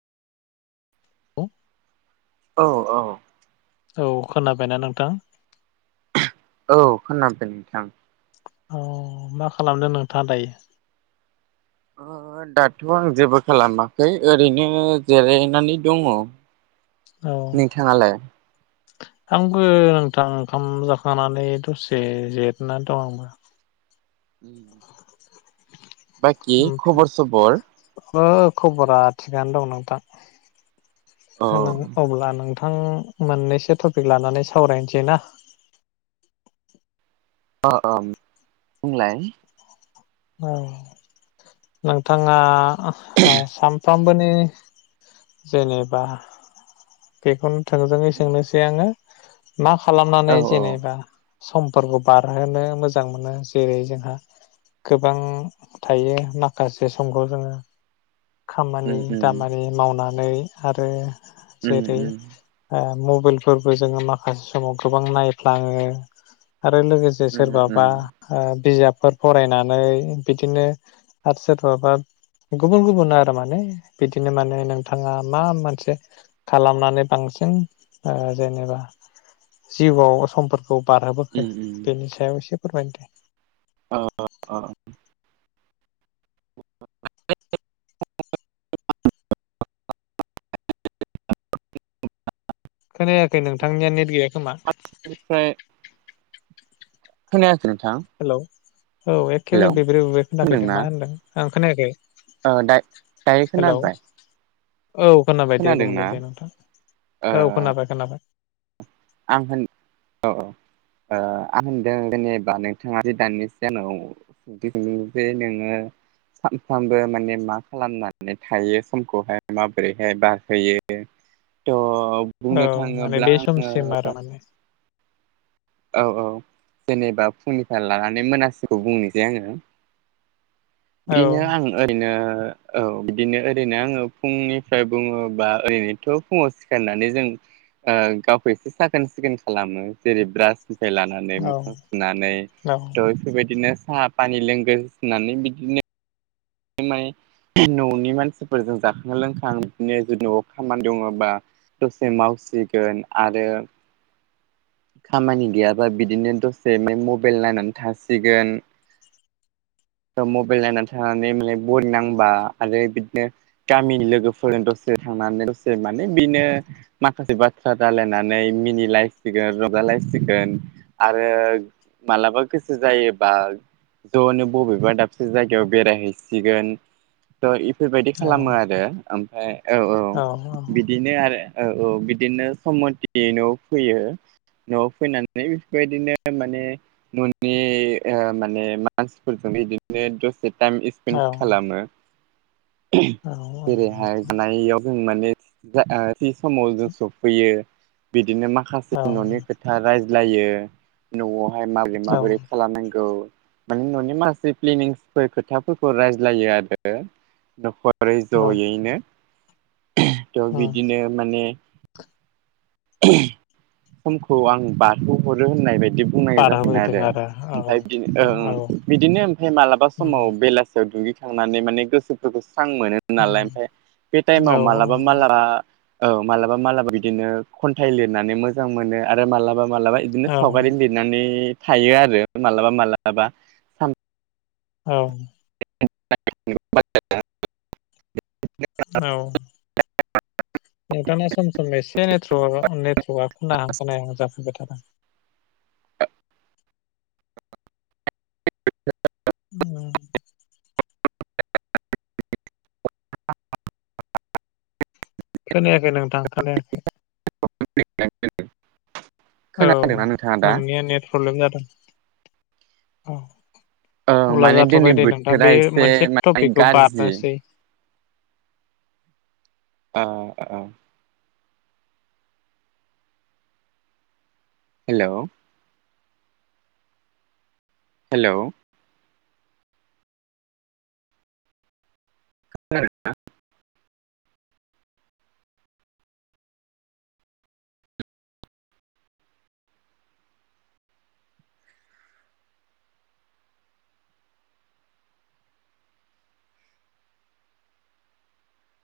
औ औ औ औ खोनाबायना नोंथां औ खोनादों नोंथां। औ मा खालामदों नोंथाङा दायो? ओ दाथ आं जेबो खालामाखै ओरैनो जिरायनानै दङ। औ नोंथाङालाय आंबो नोंथां ओंखाम जाखांनानै दसे जिरनानै दं आंबो उम बाखि खबर सबर आंनाबो खबरा थिगानो दं नोंथां। अ [unintelligible] अब्ला नोंथ आं मोननैसो टपिक लानानै सावरायनोसै ना अ अ बुंलाय औ नोंथाङा स [unintelligible] फ्रामबोनि जेनेबा बेखौ। थोंजोङै सोंनोसै आङो। मा औ खालामनानै औ जेनेबा। समफोरखौ बारहोनो मोजां मोनो जेरै जोंहा गोबां थायो माखासे समखौ जोङो। उम खामानि उम दामानि मावना नै आरो उम जेरै उम ओ मबाइलफोरबो जोङो माखासे समाव गोबां नायफ्लाङो। आरो लोगोसे उम सोरबाबा उम ओ बिजाब। फोर फरायनानै बिदिनो आरो सोरबाबा गुबुन गुबुन आरो माने बिदिनो माने नोंथाङा मा मोनसे? खालामनानै बांसिन ओ जेनेबा जिउआव समफोर खौ बारहोबोखो उम उम बेनि सायाव एसे फोरमाय। अ अ। [unintelligible] खोनायाखै नोंथांनिया नेट गैया। खोमा [unintelligible] खोनाया हेलौ। औ हेलौ एखेबारे बेब्रे बुब्रे खोनाफैदों खोनादोंना मा होनदों? ओं खोनायाखै? ओ दा-दायो हेलौ खोनाबाय? औ खोनाबाय दे बुंदो खोनादोंना दे नोंथां ओ औ खोनाबाय खोनाबाय। आं होन औ औ ओ आं होनदों जेनेबा नोंथाङा जि दानि सिगानाव सोंदों जे नोङो सानफ्रामबो माने मा खालामनानै थायो समखौहाय माबोरैहाय बारहोयो थ औ बुंनो थाङोब्ला आं [unintelligible] औ औ जेनेबा फुंनिफ्राय लानानै मोनासिखौ बुंनोसै आङो। औ बिदिनो आं ओरैनो औ बिदिनो ओरैनो आङो फुंनिफ्राय बुङोबा ओरैनोथ फुङाव सिखारनानै जों ओ गावखौ एसे साखोन सिखोन खालामो जेरै ब्रास निफ्राय लानानै मोखां सुनानै औ थ बेफोरबायदिनो साहा पानि लोंग्रोनानै बिदिनो [unintelligible] ननि मानसिफोरजों जाखां लोंखां बिदिनो नआव खामानि दङबा दसे मावसिगोन आरो खामानि गैयाबा बिदिनो दसे मबाइल नायनानै थासिगोन मबाइल नायनानै था [unintelligible] बरिनांबा आरो बिदिनो गामिनि लोगोफोरजों दसे थांनानै दसे माने बिनो माखासे बाथ्रा रायलायनानै मिनिलायसिगोन रंजालायसिगोन आरो मालाबा गोसो जायोबा जनो बबेबा दाबसे जायगायाव बेरायहै सिगोन थ बेफोरबायदि औ खालामो आरो ओमफ्राय औ औ बिदिनो आरो। औ औ बिदिनो सम मति न'आव फैयो न'आव फैनानै बेफोरबायदिनो माने न'नि ओ माने मानसिफोरजों बिदिनो दसे टाइम औ खालामो। औ जेरै नोंथां हानायाव जों माने दा ओ थि समाव जों सफैयो बि। बिदिनो माखासे औ ननि खोथा राय। लायो न'आव। ओमफ्राय माबोरै औ माबोरै खालामनांगौ। माने न'नि माखासे प्लेनिंसफोर खोथा। खौ रायज्लायो आरो न'खर। ओरै औ जयैनो। थ उम बिदिनो माने। समखौ आं बारहोहरो होननाय बायदि। बिदि बुंनायांग जासिनो बारहोफैदों आरो औ ओमफ्राय बि औ ओं बिदिनो ओमफ्राय मालाबा उम समाव बेलासियाव दुगैखायो। थांनानै माने गोसोफोरखौ। मोजां मोनो नालाय ओमफ्राय उम बे औ टाइमाव मालाबा मालाबा। औ मालाबा मालाबा बिदिनो। खन्थाइ लिरनानै मोजां मोनो आरो मालाबा। मालाबा इदिनो औ सावगारि लिरनानै। थायो आरो मालाबा मालाबा सान औ। [unintelligible] औ। नोंथांना सम सम एसे नेटवर्क नेटवर्कआ खोनाहां खोनायाहां जाफैबाय थादों। [unintelligible] खोनायाखै नोंथां खोनायाखै। [unintelligible] औ खोनादोंना नोंथाङा दा नोंनिया नेट प्रब्लेम जादों। औ। ओं अब्ला माने दिनै जाथबाय दे नोंथां बोथोरा बे एसे मोनसे माने टपिकखौ गाज्रि बारनोसै। अ औ। हेलौ। हेलौ। खोनादों ना।